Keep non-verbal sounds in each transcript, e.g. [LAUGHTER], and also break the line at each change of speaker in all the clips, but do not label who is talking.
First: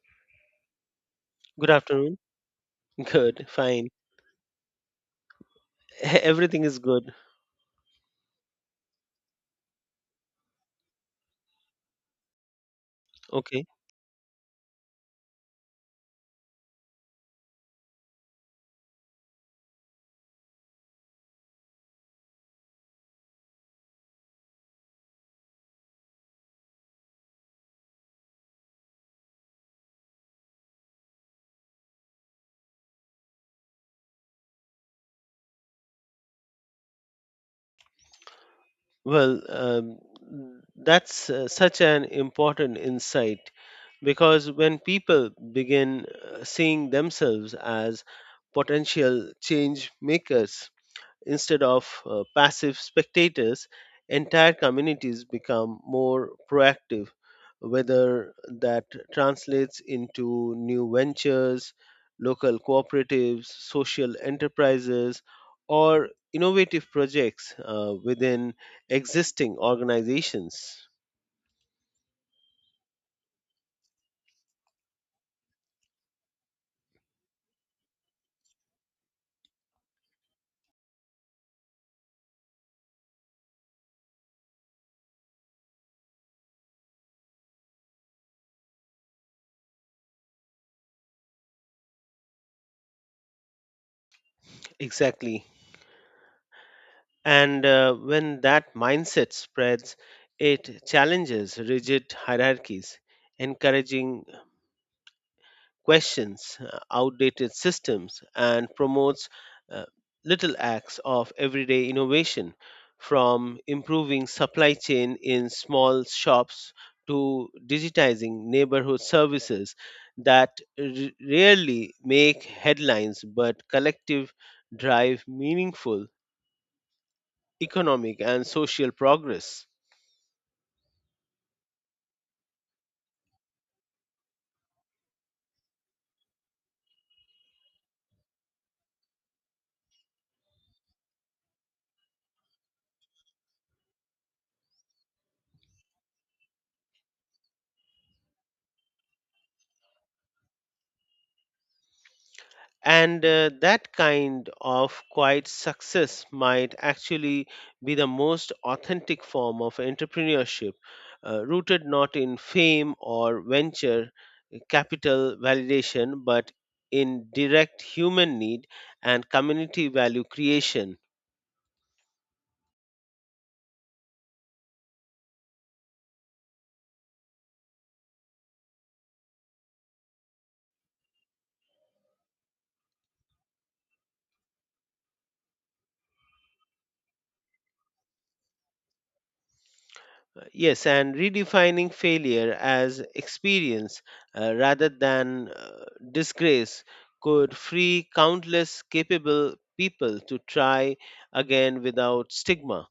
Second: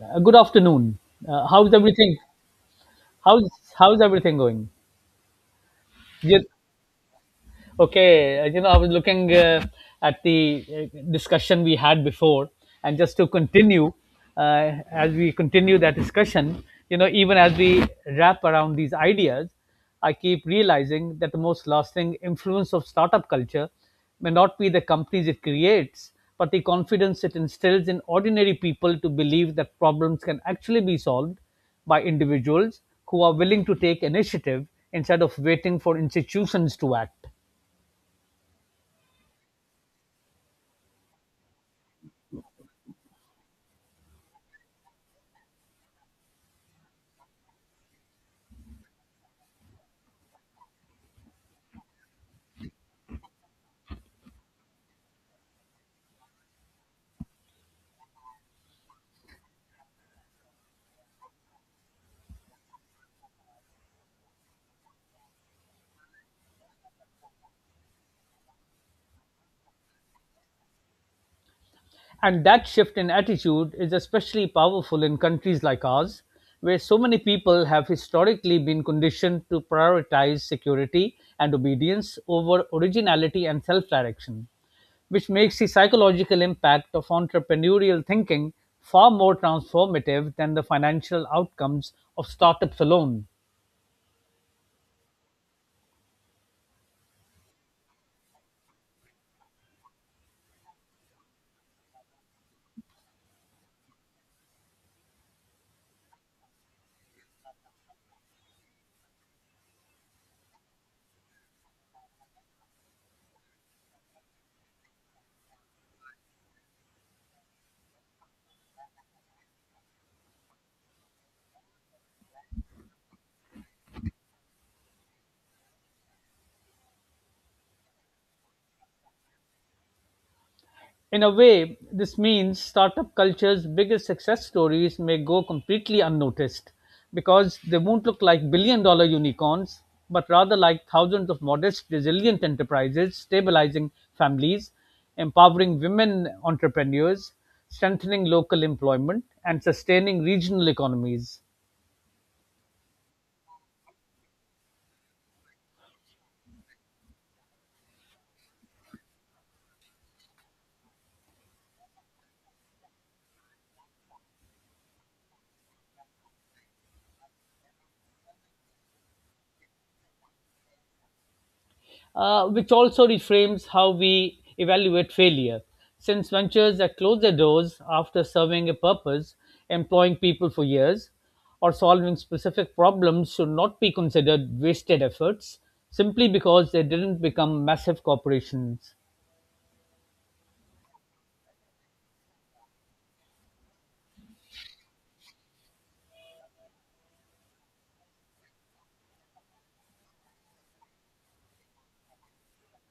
Good afternoon.
Good
How's
afternoon.
everything?
Good,
How's
fine.
how's everything going?
[LAUGHS]
Yeah.
Everything is good.
Okay, I was looking at the discussion we had before, and just to
Okay.
continue, as we continue that discussion, even as we wrap around these ideas, I keep realizing that the most lasting influence of startup culture may not be the companies it creates, but the confidence it instills in ordinary people to believe that problems can actually be solved by individuals who are willing to take initiative instead of waiting for institutions to act.
Well, that's such an important insight because when people begin seeing themselves as potential change makers, instead of passive spectators, entire communities become more proactive, whether that translates into new ventures, local cooperatives, social enterprises, or innovative projects within existing organizations.
And that shift in attitude is especially powerful in countries like ours, where so many people have historically been conditioned to prioritize security and obedience over originality and self direction, which makes the psychological impact of entrepreneurial thinking far more transformative than the financial outcomes of startups alone.
Exactly. And when that mindset spreads, it challenges rigid hierarchies, encouraging questions, outdated systems, and promotes uh, little acts of everyday innovation from improving supply chain in small shops to digitizing neighborhood services that r- rarely make headlines but collective drive meaningful economic and social progress.
In a way, this means startup culture's biggest success stories may go completely unnoticed because they won't look like billion dollar unicorns, but rather like thousands of modest, resilient enterprises, stabilizing families, empowering women entrepreneurs, strengthening local employment, and sustaining regional economies.
And that kind of quiet success might actually be the most authentic form of entrepreneurship, rooted not in fame or venture capital validation, but in direct human need and community value creation.
Which also reframes how we evaluate failure. Since ventures that close their doors after serving a purpose, employing people for years, or solving specific problems should not be considered wasted efforts simply because they didn't become massive corporations.
Yes, and redefining failure as experience rather than disgrace could free countless capable people to try again without stigma,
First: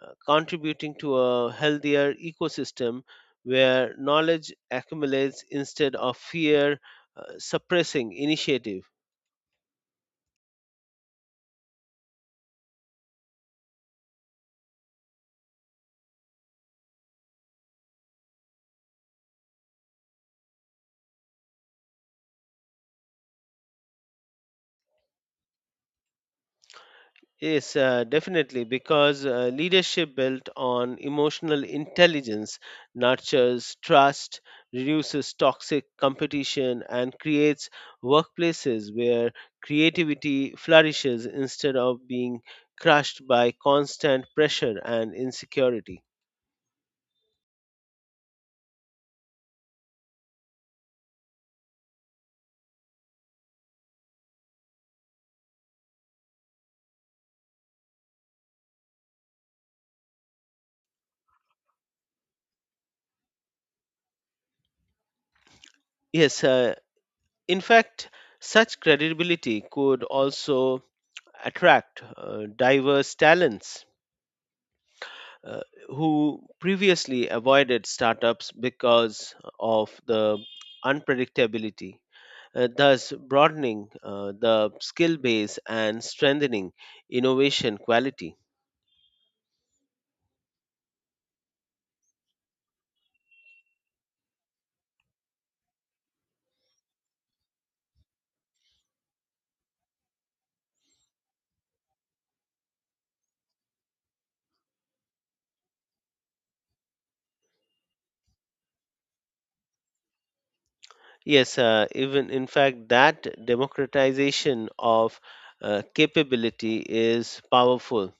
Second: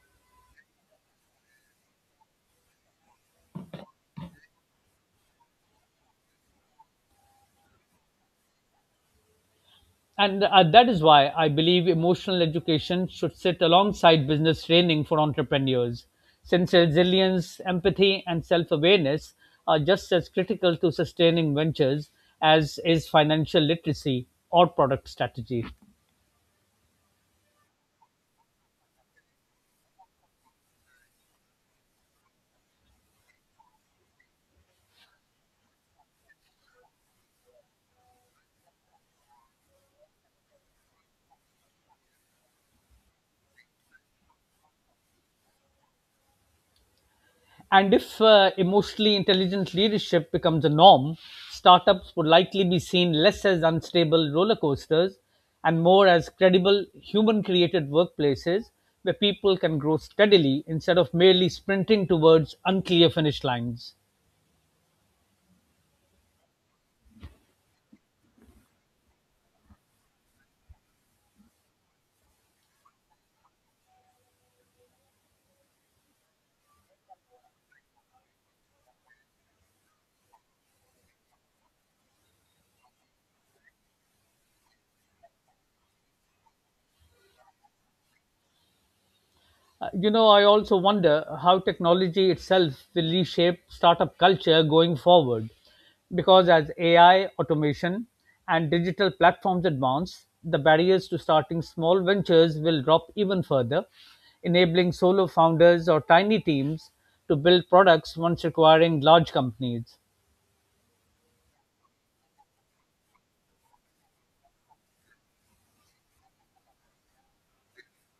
contributing to a healthier ecosystem where knowledge accumulates instead of fear suppressing initiative.
And that is why I believe emotional education should sit alongside business training for entrepreneurs, since resilience, empathy, and self awareness are just as critical to sustaining ventures as is financial literacy or product strategy.
Yes, definitely, because leadership built on emotional intelligence nurtures trust, reduces toxic competition, and creates workplaces where creativity flourishes instead of being crushed by constant pressure and insecurity.
And if emotionally intelligent leadership becomes a norm, startups would likely be seen less as unstable roller coasters and more as credible human created workplaces where people can grow steadily instead of merely sprinting towards unclear finish lines.
Yes, in fact, such credibility could also attract diverse talents uh, who previously avoided startups because of the unpredictability, thus broadening the skill base and strengthening innovation quality.
You know, I also wonder how technology itself will reshape startup culture going forward. Because as AI, automation, and digital platforms advance, the barriers to starting small ventures will drop even further, enabling solo founders or tiny teams to build products once requiring large companies.
Yes, even in fact, that democratization of capability is powerful.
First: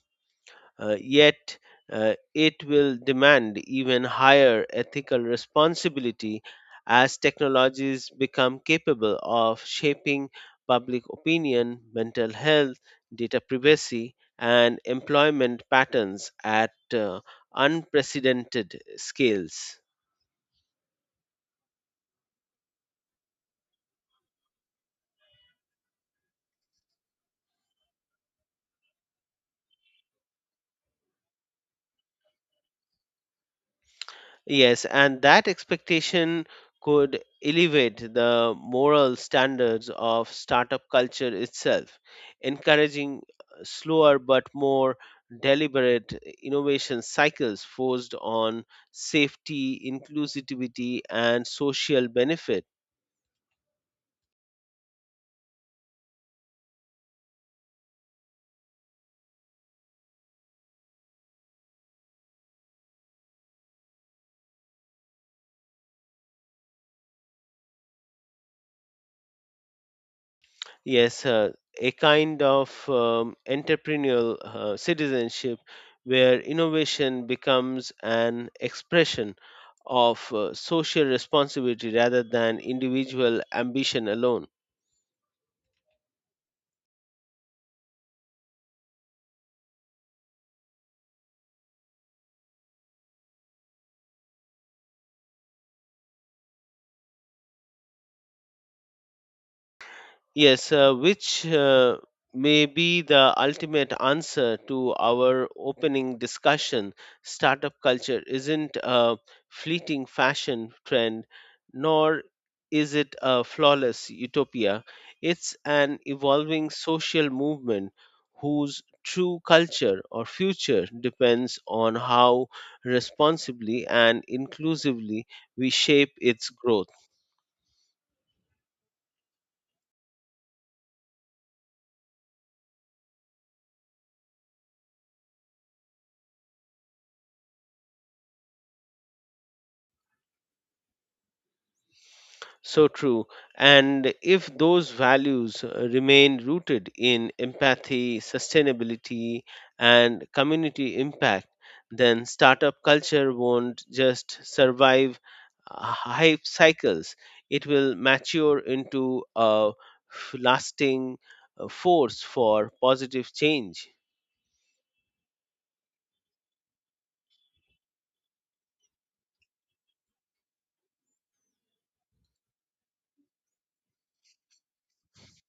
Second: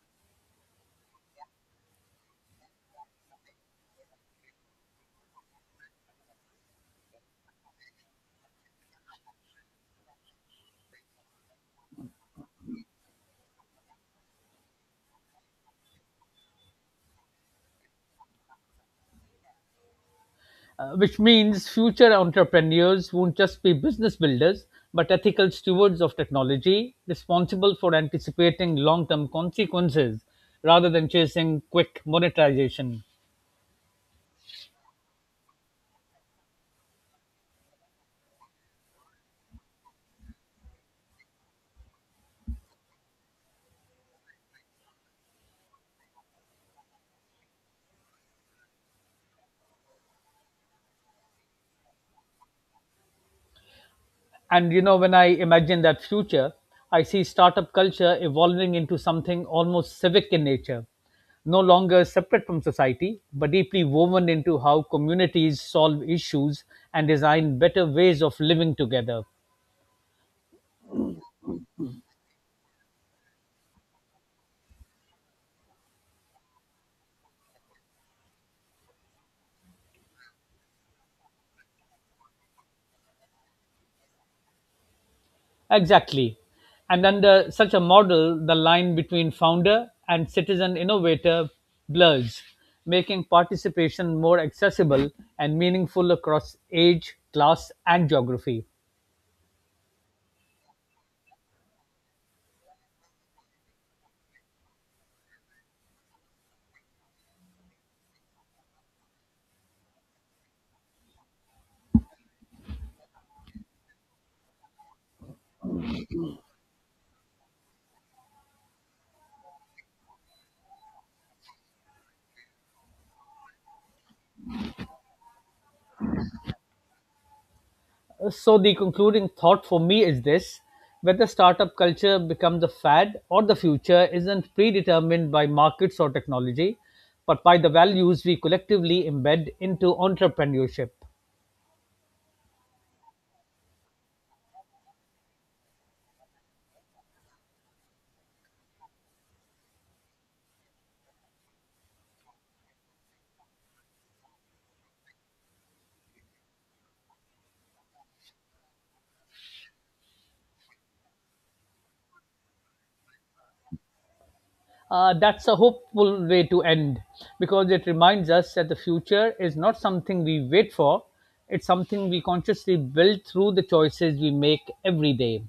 Yet, it will demand even higher ethical responsibility as technologies become capable of shaping public opinion, mental health, data privacy, and employment patterns at unprecedented scales.
Which means future entrepreneurs won't just be business builders, but ethical stewards of technology, responsible for anticipating long term consequences rather than chasing quick monetization.
Yes, and that expectation could elevate the moral standards of startup culture itself, encouraging slower but more deliberate innovation cycles forced on safety, inclusivity, and social benefit.
And you know, when I imagine that future, I see startup culture evolving into something almost civic in nature, no longer separate from society, but deeply woven into how communities solve issues and design better ways of living together.
Yes, a kind of entrepreneurial citizenship where innovation becomes an expression of social responsibility rather than individual ambition alone.
Exactly. And under such a model, the line between founder and citizen innovator blurs, making participation more accessible and meaningful across age, class, and geography.
Yes, which may be the ultimate answer to our opening discussion. Startup culture isn't a fleeting fashion trend, nor is it a flawless utopia. It's an evolving social movement whose true culture or future depends on how responsibly and inclusively we shape its growth.
So, the concluding thought for me is this: whether startup culture becomes a fad or the future isn't predetermined by markets or technology, but by the values we collectively embed into entrepreneurship.
So true. And if those values remain rooted in empathy, sustainability, and community impact, then startup culture won't just survive hype cycles, it will mature into a lasting force for positive change.
That's a hopeful way to end because it reminds us that the future is not something we wait for, it's something we consciously build through the choices we make every day.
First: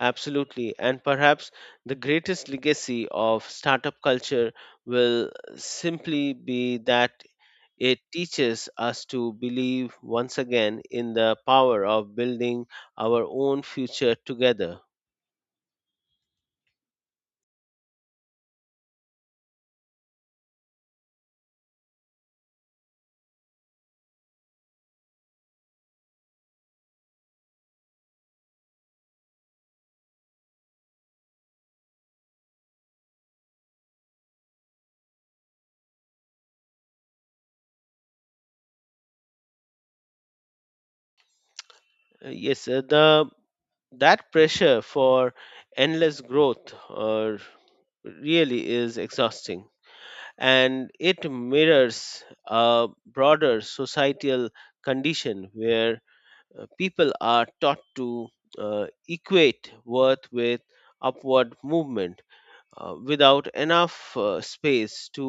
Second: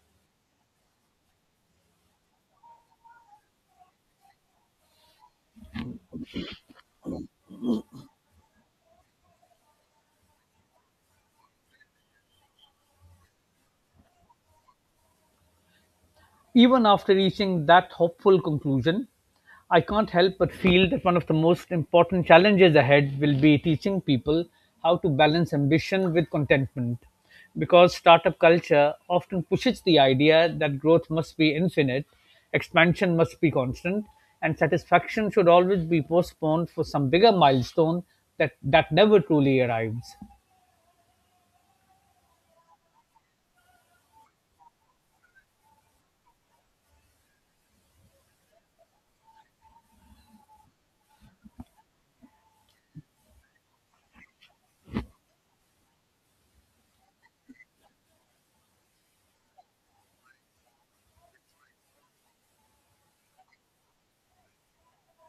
Absolutely. And perhaps the greatest legacy of startup culture will simply be that it teaches us to believe once again in the power of building our own future together.
Even after reaching that hopeful conclusion, I can't help but feel that one of the most important challenges ahead will be teaching people how to balance ambition with contentment. Because startup culture often pushes the idea that growth must be infinite, expansion must be constant, and satisfaction should always be postponed for some bigger milestone that never truly arrives.
Yes, the that pressure for endless growth really is exhausting and it mirrors a broader societal condition where people are taught to equate worth with upward movement without enough space to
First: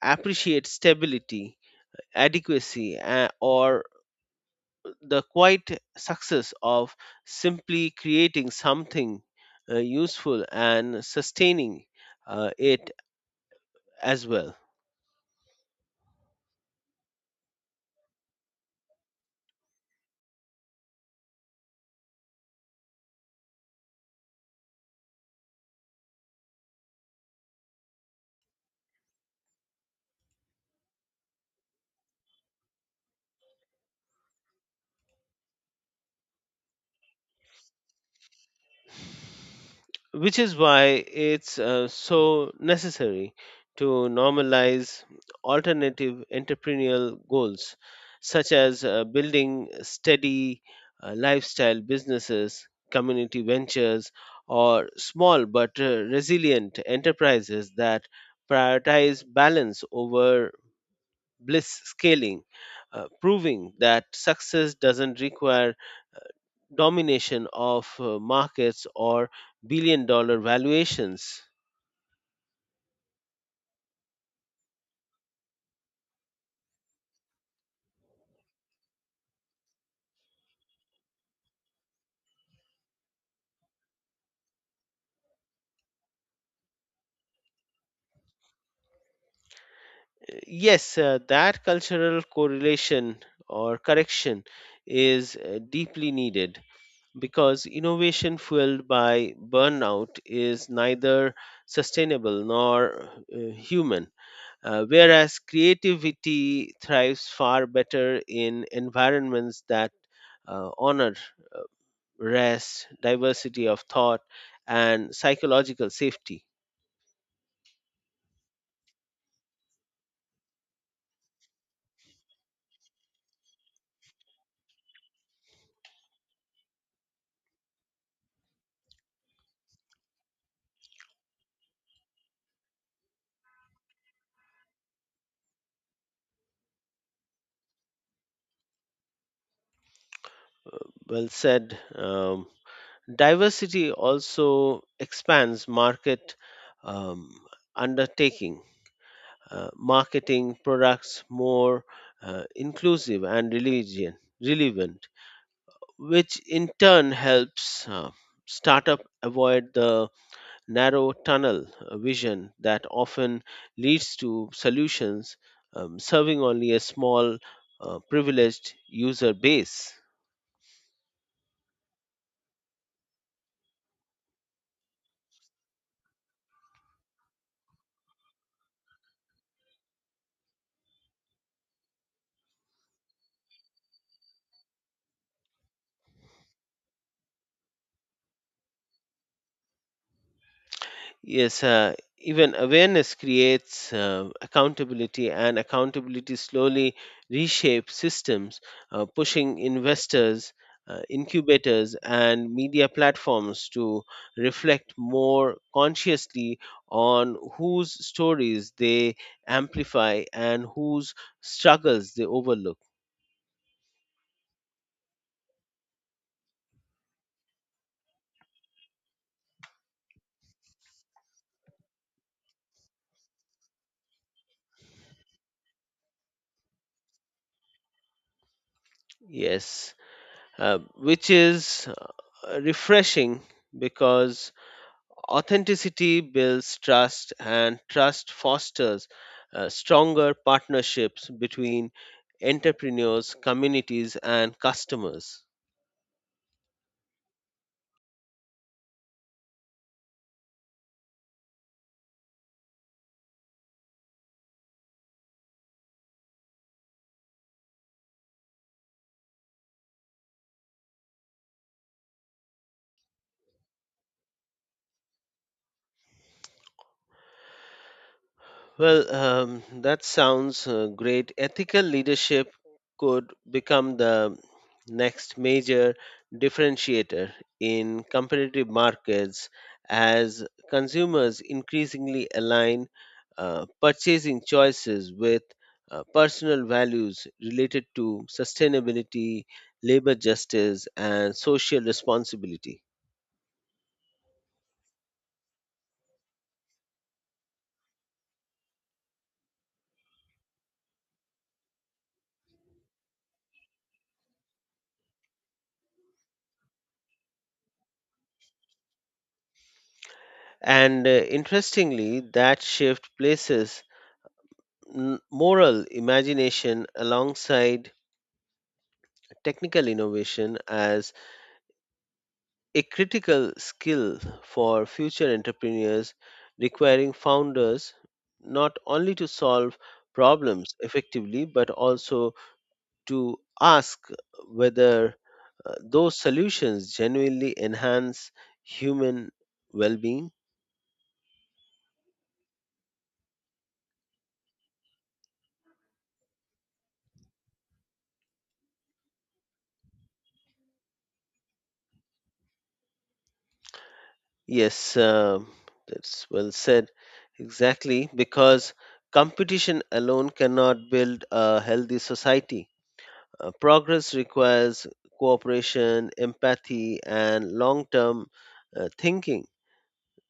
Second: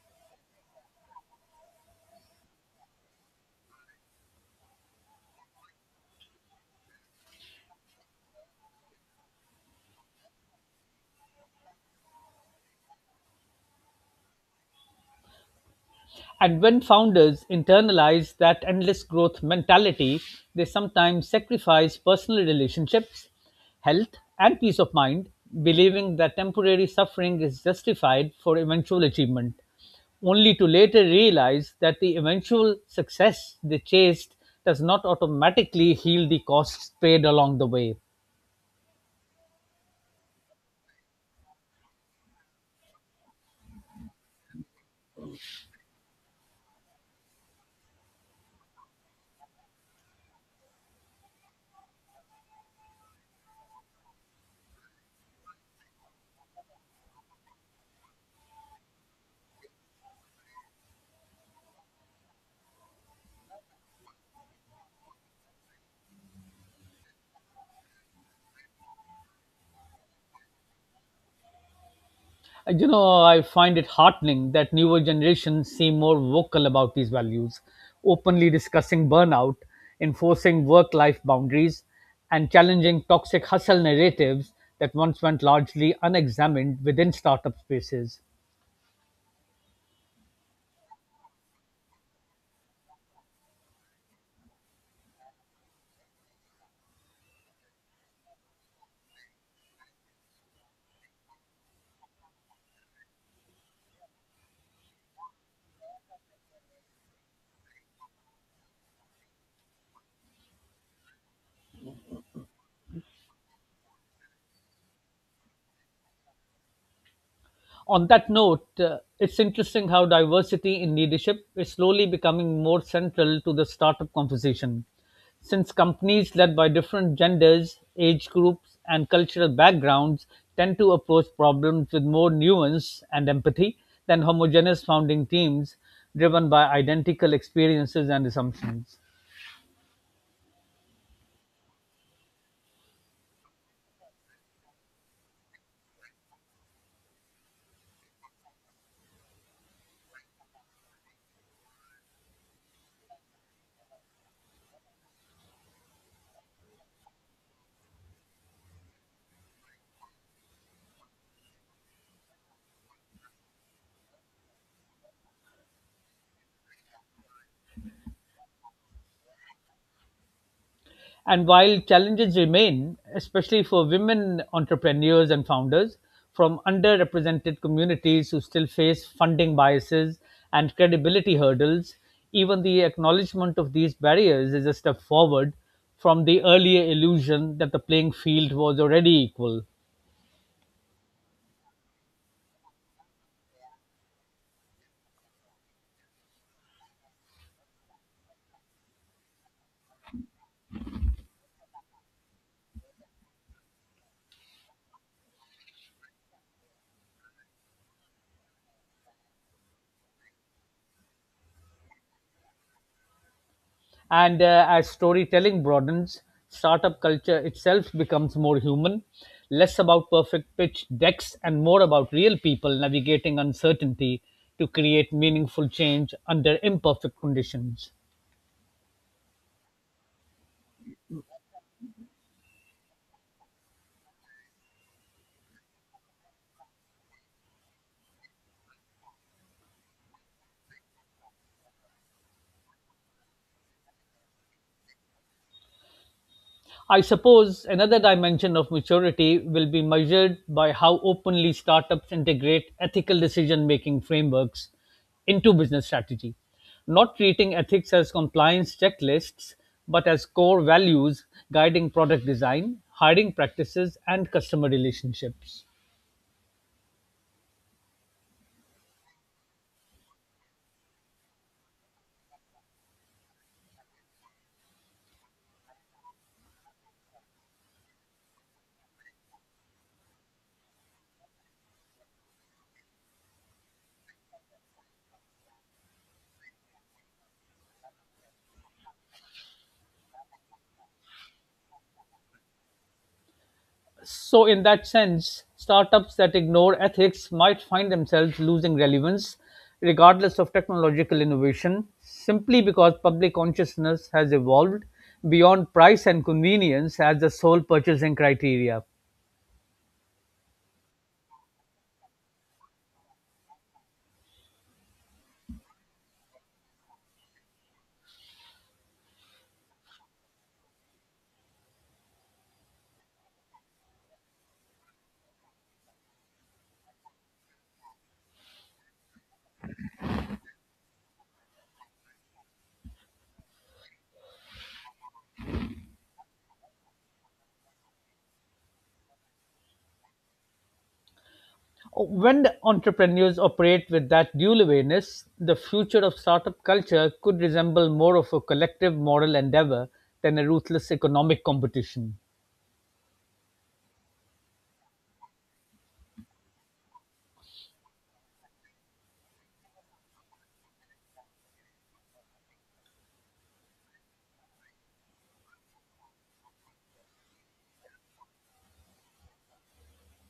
appreciate stability, adequacy, or the quiet success of simply creating something useful and sustaining it as well.
And when founders internalize that endless growth mentality, they sometimes sacrifice personal relationships, health, and peace of mind, believing that temporary suffering is justified for eventual achievement, only to later realize that the eventual success they chased does not automatically heal the costs paid along the way.
Which is why it's so necessary to normalize alternative entrepreneurial goals such as building steady lifestyle businesses, community ventures, or small but resilient enterprises that prioritize balance over bliss scaling, proving that success doesn't require domination of markets or billion dollar valuations.
You know, I find it heartening that newer generations seem more vocal about these values, openly discussing burnout, enforcing work life boundaries, and challenging toxic hustle narratives that once went largely unexamined within startup spaces.
Yes, that cultural correlation or correction is deeply needed because innovation fueled by burnout is neither sustainable nor human, whereas creativity thrives far better in environments that honor rest, diversity of thought, and psychological safety.
On that note, it's interesting how diversity in leadership is slowly becoming more central to the startup conversation. Since companies led by different genders, age groups, and cultural backgrounds tend to approach problems with more nuance and empathy than homogeneous founding teams driven by identical experiences and assumptions.
Well said. Diversity also expands market um, undertaking, marketing products more inclusive and religion, relevant, which in turn helps startup avoid the narrow tunnel vision that often leads to solutions serving only a small privileged user base.
And while challenges remain, especially for women entrepreneurs and founders from underrepresented communities who still face funding biases and credibility hurdles, even the acknowledgement of these barriers is a step forward from the earlier illusion that the playing field was already equal.
Yes, even awareness creates accountability, and accountability slowly reshapes systems, pushing investors, incubators, and media platforms to reflect more consciously on whose stories they amplify and whose struggles they overlook.
And as storytelling broadens, startup culture itself becomes more human, less about perfect pitch decks, and more about real people navigating uncertainty to create meaningful change under imperfect conditions.
Yes, which is refreshing because authenticity builds trust, and trust fosters stronger partnerships between entrepreneurs, communities, and customers.
I suppose another dimension of maturity will be measured by how openly startups integrate ethical decision making frameworks into business strategy, not treating ethics as compliance checklists, but as core values guiding product design, hiring practices, and customer relationships.
Well, that sounds great. Ethical leadership could become the next major differentiator in competitive markets as consumers increasingly align purchasing choices with personal values related to sustainability, labor justice, and social responsibility.
So, in that sense, startups that ignore ethics might find themselves losing relevance, regardless of technological innovation, simply because public consciousness has evolved beyond price and convenience as the sole purchasing criteria.
And interestingly, that shift places moral imagination alongside technical innovation as a critical skill for future entrepreneurs, requiring founders not only to solve problems effectively but also to ask whether those solutions genuinely enhance human well being.
When the entrepreneurs operate with that dual awareness, the future of startup culture could resemble more of a collective moral endeavor than a ruthless economic competition.
Yes, that's well said. Exactly, because competition alone cannot build a healthy society. Progress requires cooperation, empathy, and long term thinking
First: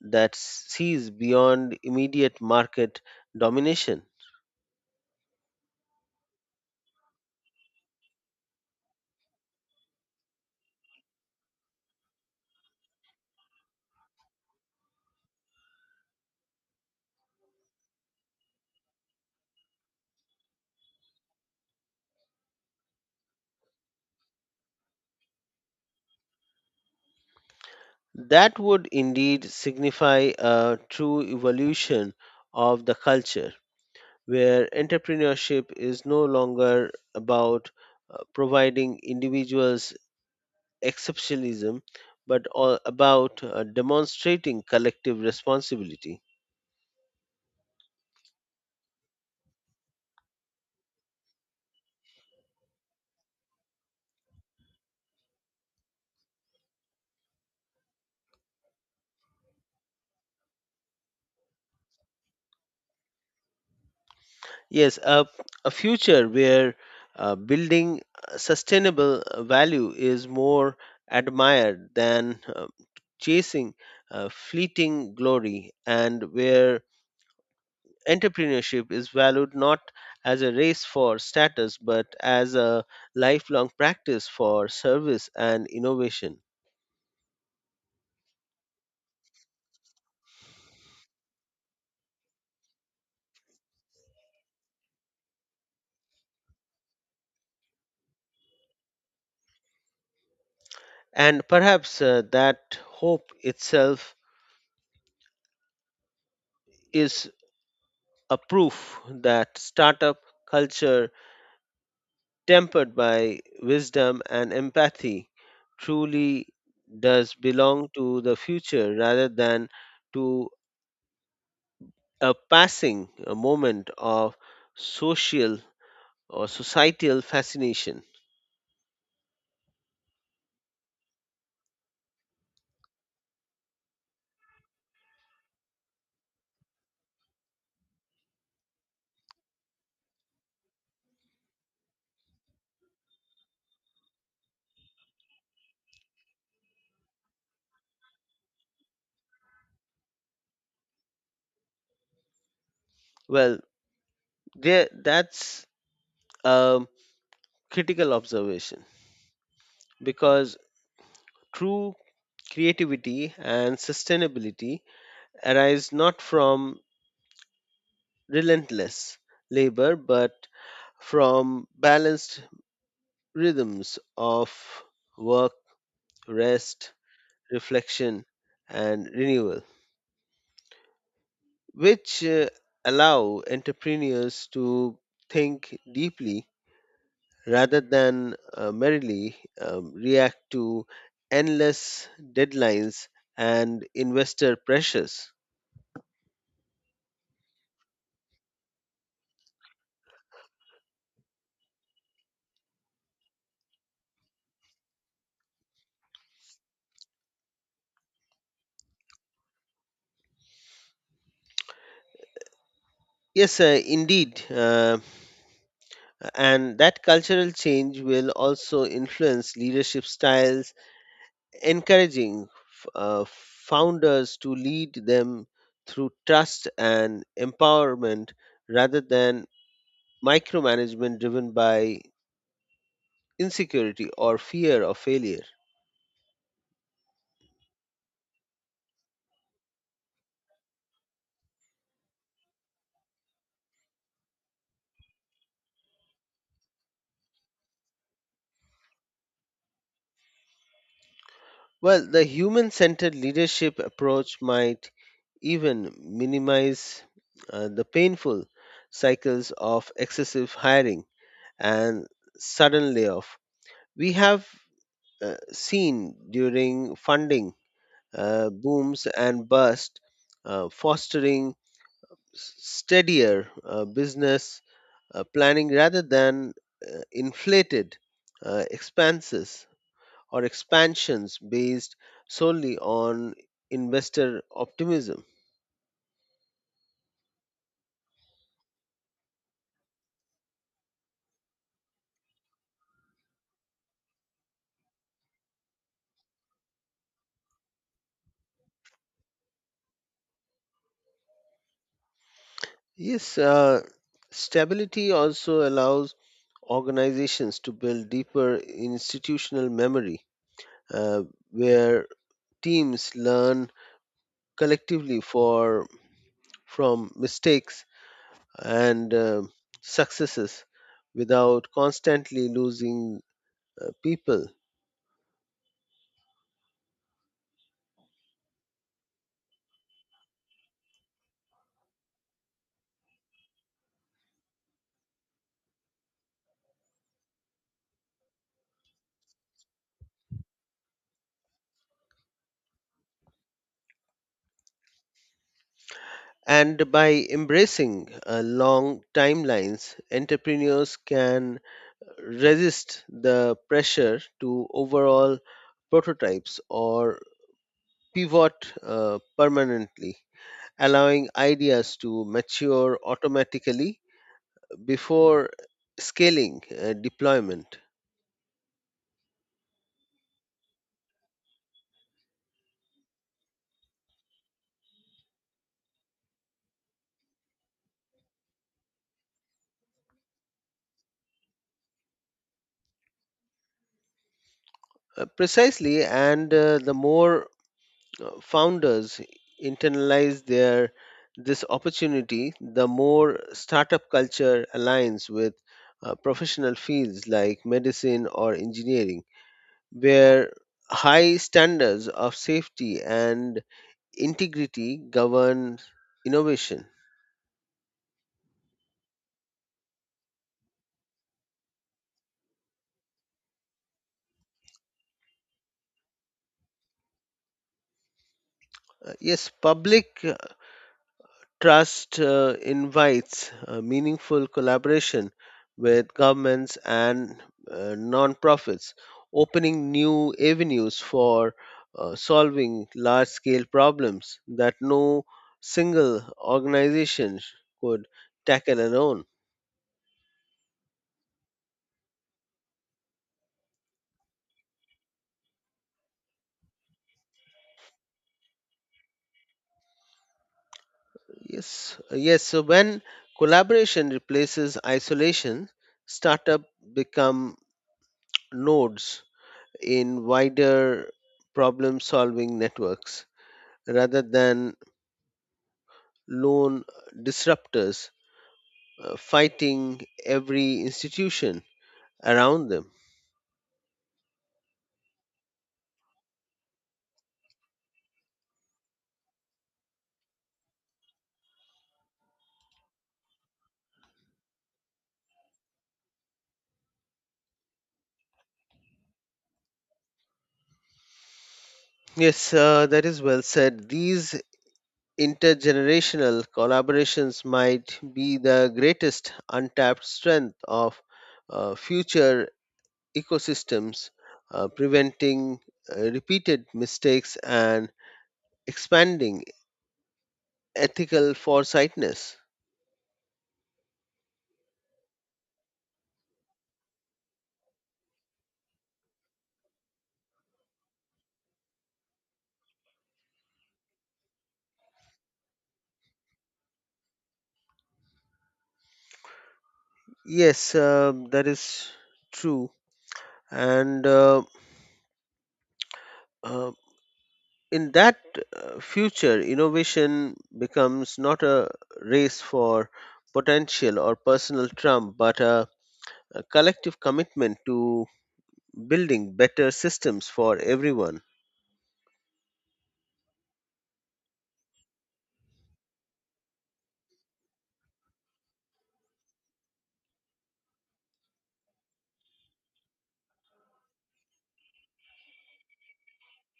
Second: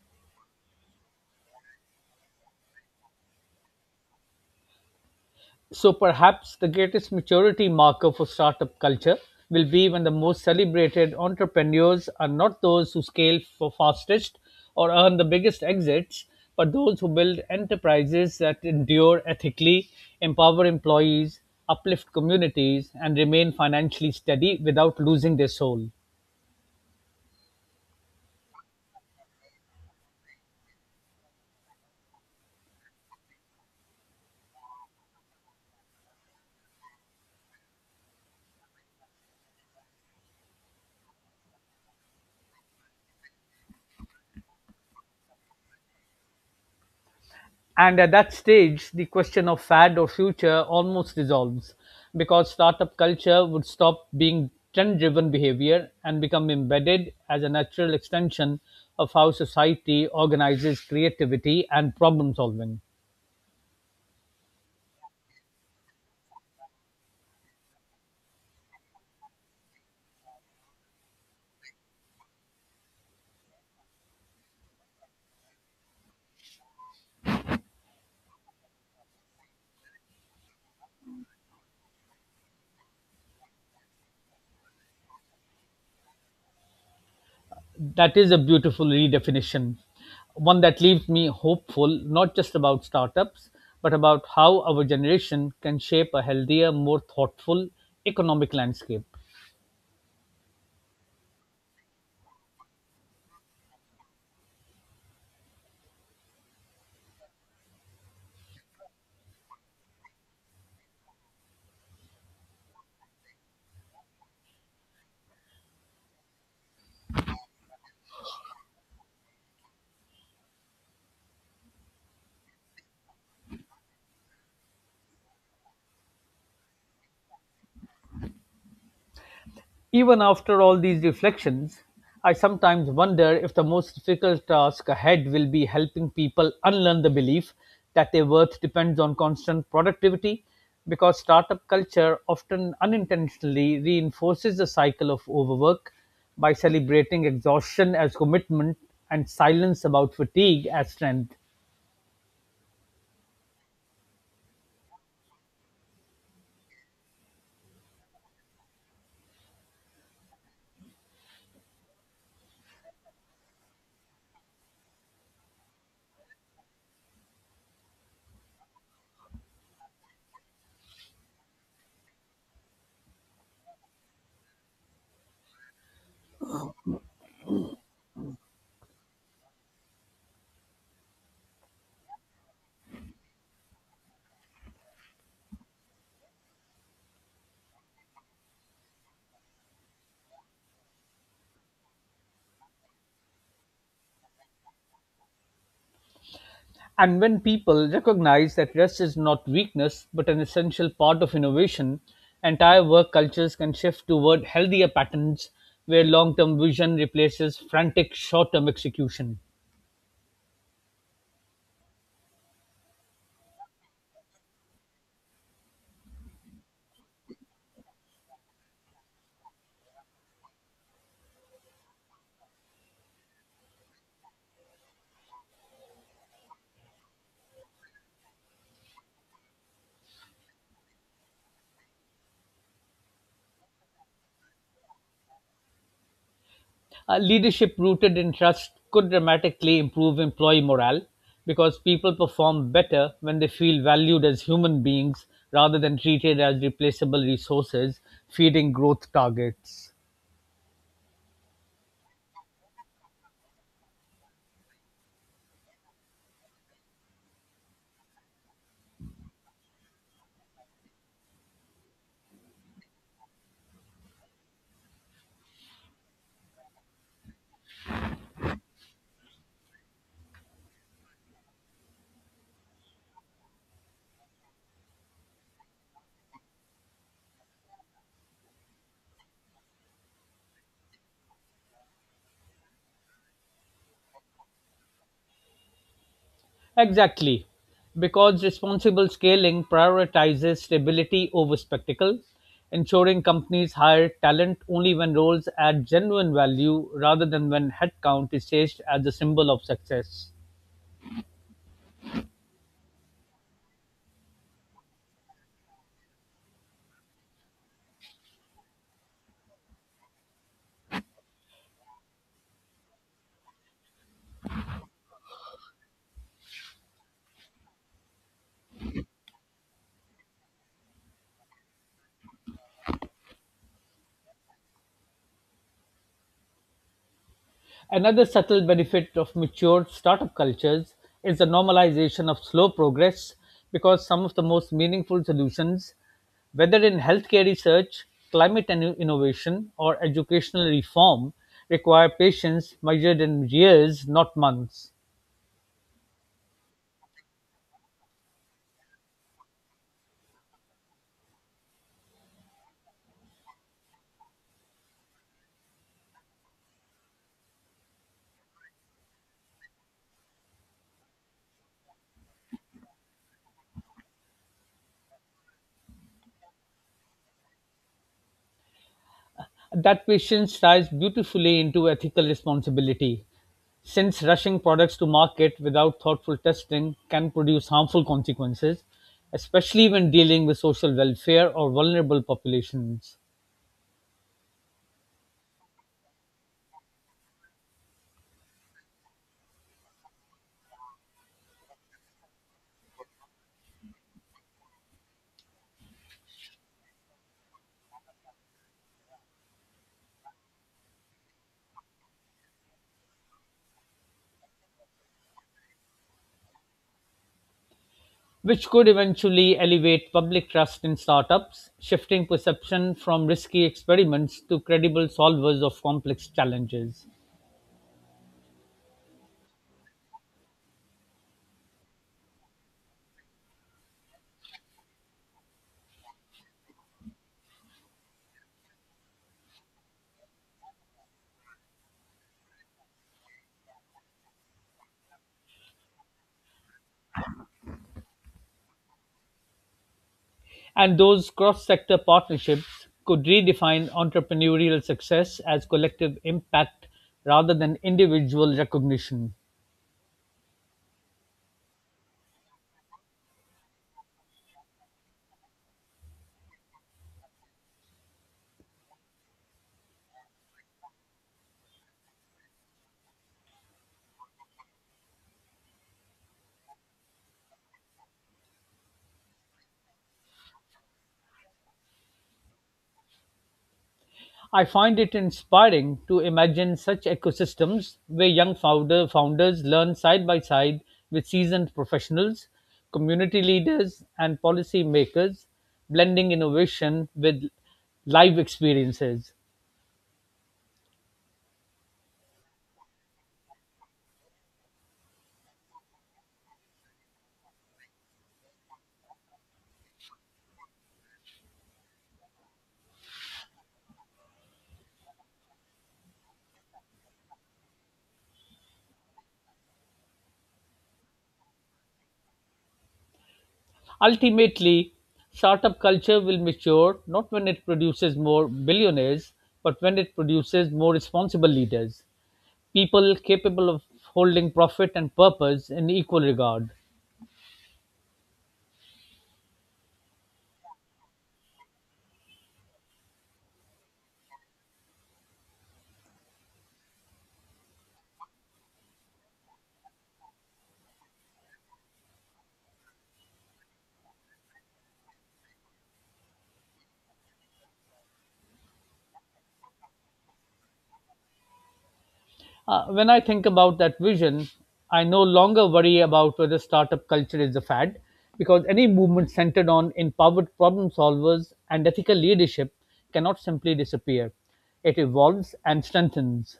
that sees beyond immediate market domination.
So perhaps the greatest maturity marker for startup culture will be when the most celebrated entrepreneurs are not those who scale for fastest or earn the biggest exits, but those who build enterprises that endure ethically, empower employees, uplift communities, and remain financially steady without losing their soul.
That would indeed signify a true evolution of the culture, where entrepreneurship is no longer about providing individuals exceptionalism but all about demonstrating collective responsibility.
And at that stage, the question of fad or future almost dissolves because startup culture would stop being trend driven behavior and become embedded as a natural extension of how society organizes creativity and problem solving.
Yes, a future where building sustainable value is more admired than chasing fleeting glory, and where entrepreneurship is valued not as a race for status, but as a lifelong practice for service and innovation.
That is a beautiful redefinition, one that leaves me hopeful not just about startups, but about how our generation can shape a healthier, more thoughtful economic landscape.
And perhaps that hope itself is a proof that startup culture, tempered by wisdom and empathy, truly does belong to the future rather than to a passing moment of social or societal fascination.
Even after all these reflections, I sometimes wonder if the most difficult task ahead will be helping people unlearn the belief that their worth depends on constant productivity, because startup culture often unintentionally reinforces the cycle of overwork by celebrating exhaustion as commitment and silence about fatigue as strength.
Well, there, that's a critical observation because true creativity and sustainability arise not from relentless labor but from balanced rhythms of work, rest, reflection, and renewal, which allow entrepreneurs to think deeply rather than merely react to endless deadlines and investor pressures.
And when people recognize that rest is not weakness but an essential part of innovation, entire work cultures can shift toward healthier patterns where long term vision replaces frantic short term execution.
Yes, indeed. And that cultural change will also influence leadership styles, encouraging founders to lead them through trust and empowerment rather than micromanagement driven by insecurity or fear of failure.
Leadership rooted in trust could dramatically improve employee morale because people perform better when they feel valued as human beings rather than treated as replaceable resources feeding growth targets.
Well, the human centered leadership approach might even minimize the painful cycles of excessive hiring and sudden layoff. We have seen during funding booms and bust, fostering steadier business planning rather than inflated expenses or expansions based solely on investor optimism.
Exactly, because responsible scaling prioritizes stability over spectacle, ensuring companies hire talent only when roles add genuine value rather than when headcount is chased as a symbol of success.
Yes, stability also allows organizations to build deeper institutional memory uh, where teams learn collectively for from mistakes and successes without constantly losing people.
Another subtle benefit of matured startup cultures is the normalization of slow progress because some of the most meaningful solutions, whether in healthcare research, climate and innovation, or educational reform, require patience measured in years, not months.
And by embracing long timelines, entrepreneurs can resist the pressure to overall prototypes or pivot permanently, allowing ideas to mature automatically before scaling deployment.
That patience ties beautifully into ethical responsibility, since rushing products to market without thoughtful testing can produce harmful consequences, especially when dealing with social welfare or vulnerable populations,
Precisely, and the more founders internalize their this opportunity, the more startup culture aligns with professional fields like medicine or engineering where high standards of safety and integrity govern innovation.
which could eventually elevate public trust in startups, shifting perception from risky experiments to credible solvers of complex challenges.
Yes, public trust invites meaningful collaboration with governments and non-profits, opening new avenues for solving large-scale problems that no single organization could tackle alone.
And those cross-sector partnerships could redefine entrepreneurial success as collective impact rather than individual recognition.
Yes, yes. So when collaboration replaces isolation, startup become nodes in wider problem-solving networks rather than lone disruptors fighting every institution around them.
I find it inspiring to imagine such ecosystems where young founders learn side by side with seasoned professionals, community leaders, and policy makers, blending innovation with live experiences.
Yes, that is well said. These intergenerational collaborations might be the greatest untapped strength of future ecosystems, preventing repeated mistakes and expanding ethical foresightness.
Ultimately, startup culture will mature not when it produces more billionaires, but when it produces more responsible leaders, people capable of holding profit and purpose in equal regard.
Yes, that is true. And uh, in that future, innovation becomes not a race for potential or personal trump, but a collective commitment to building better systems for everyone.
When I think about that vision, I no longer worry about whether startup culture is a fad because any movement centered on empowered problem solvers and ethical leadership cannot simply disappear. It evolves and strengthens.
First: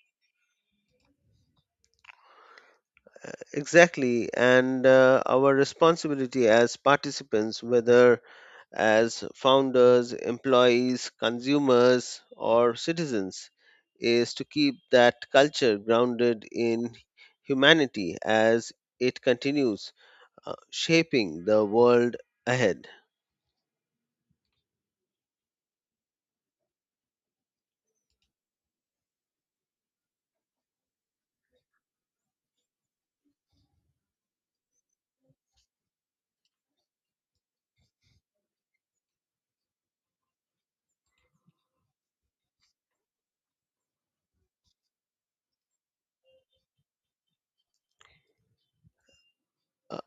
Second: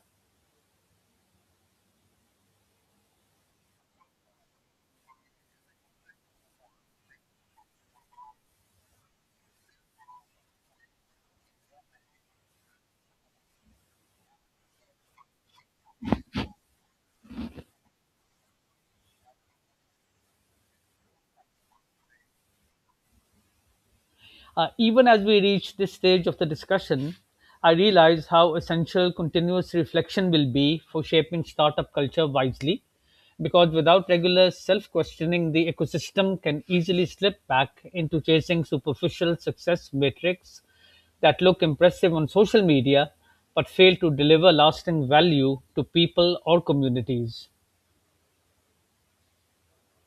Exactly, and our responsibility as participants, whether as founders, employees, consumers, or citizens, is to keep that culture grounded in humanity as it continues shaping the world ahead.
Even as we reach this stage of the discussion, I realize how essential continuous reflection will be for shaping startup culture wisely, because without regular self questioning, the ecosystem can easily slip back into chasing superficial success metrics that look impressive on social media but fail to deliver lasting value to people or communities.
Uh,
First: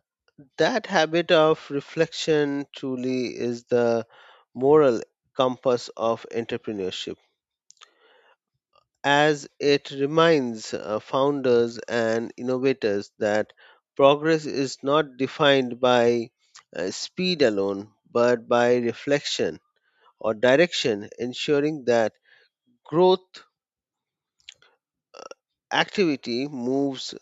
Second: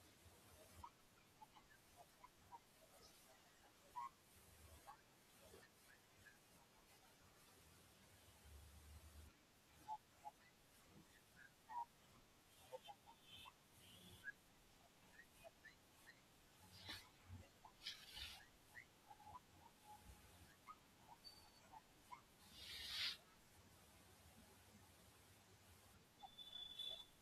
that habit of reflection truly is the moral compass of entrepreneurship, as it reminds founders and innovators that progress is not defined by speed alone, but by reflection or direction, ensuring that growth activity moves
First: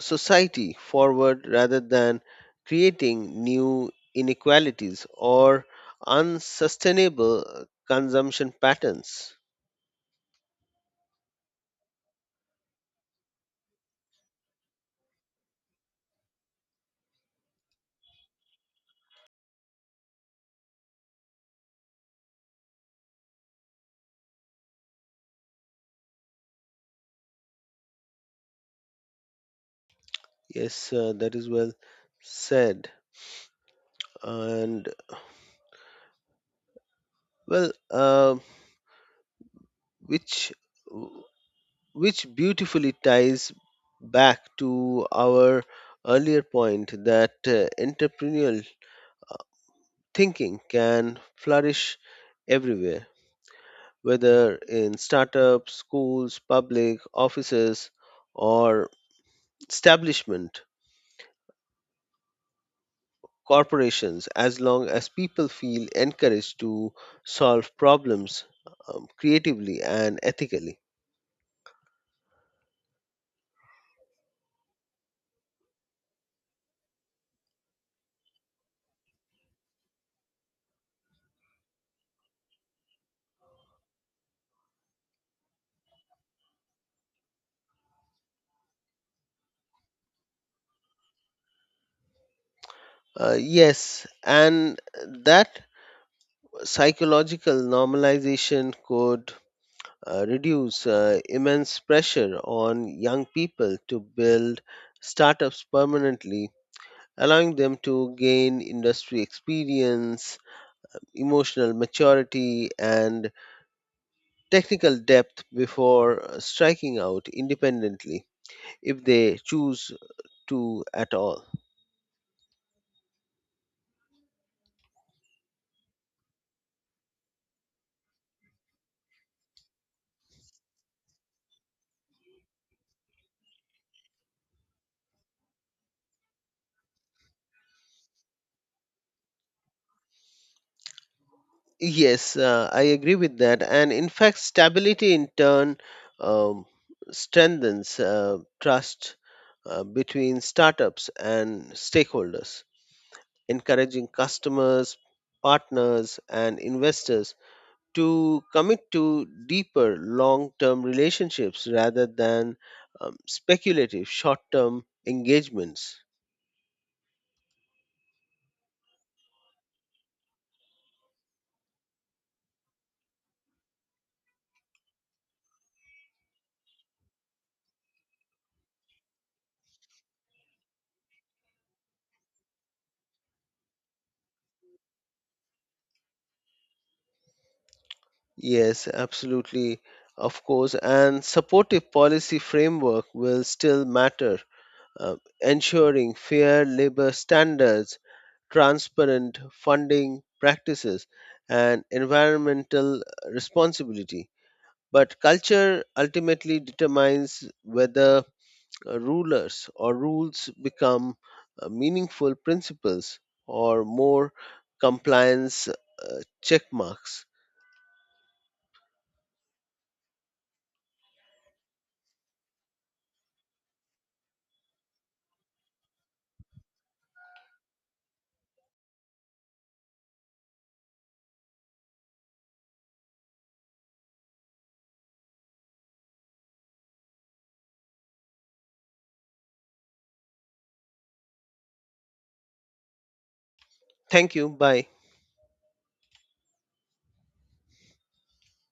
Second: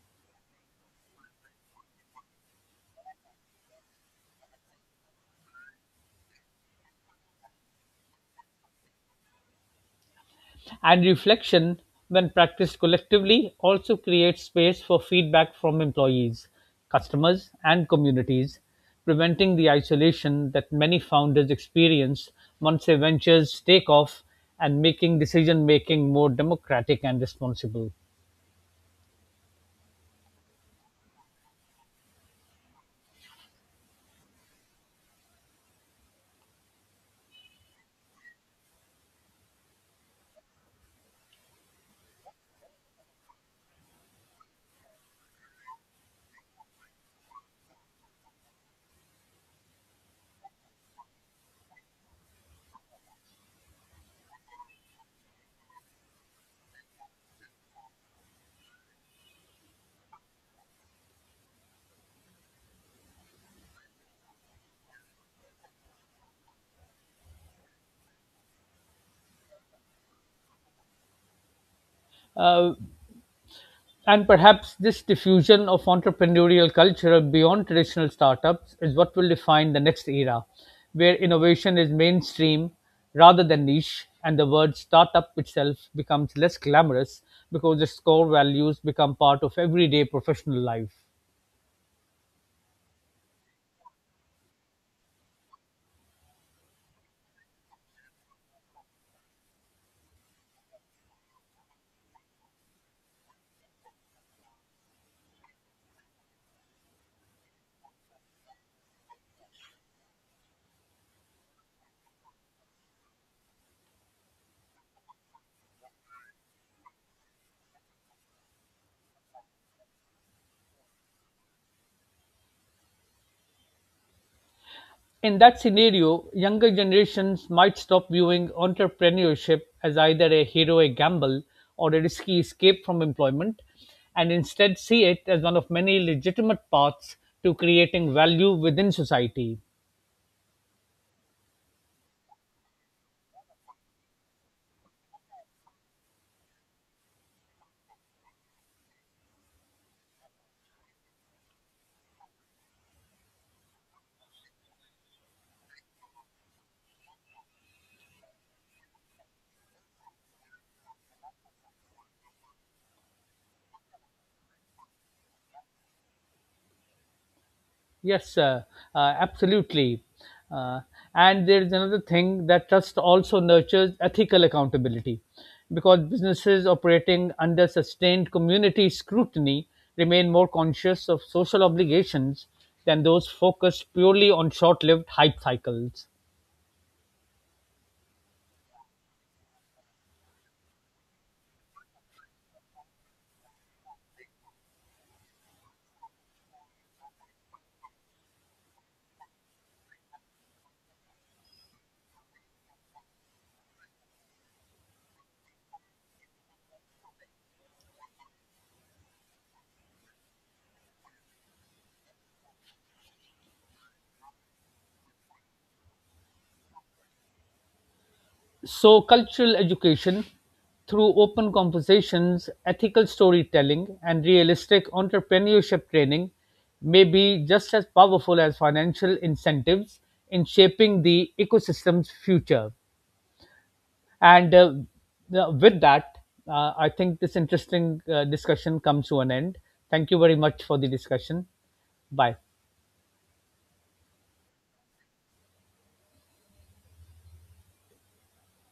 society forward rather than creating new inequalities or unsustainable consumption patterns.
And reflection, when practiced collectively, also creates space for feedback from employees, customers, and communities, preventing the isolation that many founders experience once their ventures take off and making decision making more democratic and responsible.
Yes, that is well said. And well, uh, which which beautifully ties back to our earlier point that entrepreneurial thinking can flourish everywhere, whether in startups, schools, public offices, or establishment corporations, as long as people feel encouraged to solve problems creatively and ethically.
Uh, And perhaps this diffusion of entrepreneurial culture beyond traditional startups is what will define the next era, where innovation is mainstream rather than niche, and the word startup itself becomes less glamorous because its core values become part of everyday professional life.
Yes, and that psychological normalization could reduce immense pressure on young people to build startups permanently, allowing them to gain industry experience, emotional maturity, and technical depth before striking out independently, if they choose to at all.
In that scenario, younger generations might stop viewing entrepreneurship as either a heroic gamble or a risky escape from employment and instead see it as one of many legitimate paths to creating value within society.
Yes, I agree with that. And in fact, stability in turn um, strengthens trust between startups and stakeholders, encouraging customers, partners, and investors to commit to deeper long term relationships rather than speculative short term engagements.
Yes, absolutely. Uh, and there is another thing that trust also nurtures ethical accountability because businesses operating under sustained community scrutiny remain more conscious of social obligations than those focused purely on short lived hype cycles.
Yes, absolutely. Of course, and supportive policy framework will still matter, uh, ensuring fair labor standards, transparent funding practices, and environmental responsibility. But culture ultimately determines whether rulers or rules become meaningful principles or more compliance check marks.
So, cultural education through open conversations, ethical storytelling, and realistic entrepreneurship training may be just as powerful as financial incentives in shaping the ecosystem's future. And with that, I think this interesting discussion comes to an end. Thank you very much for the discussion. Bye.
Thank you. Bye.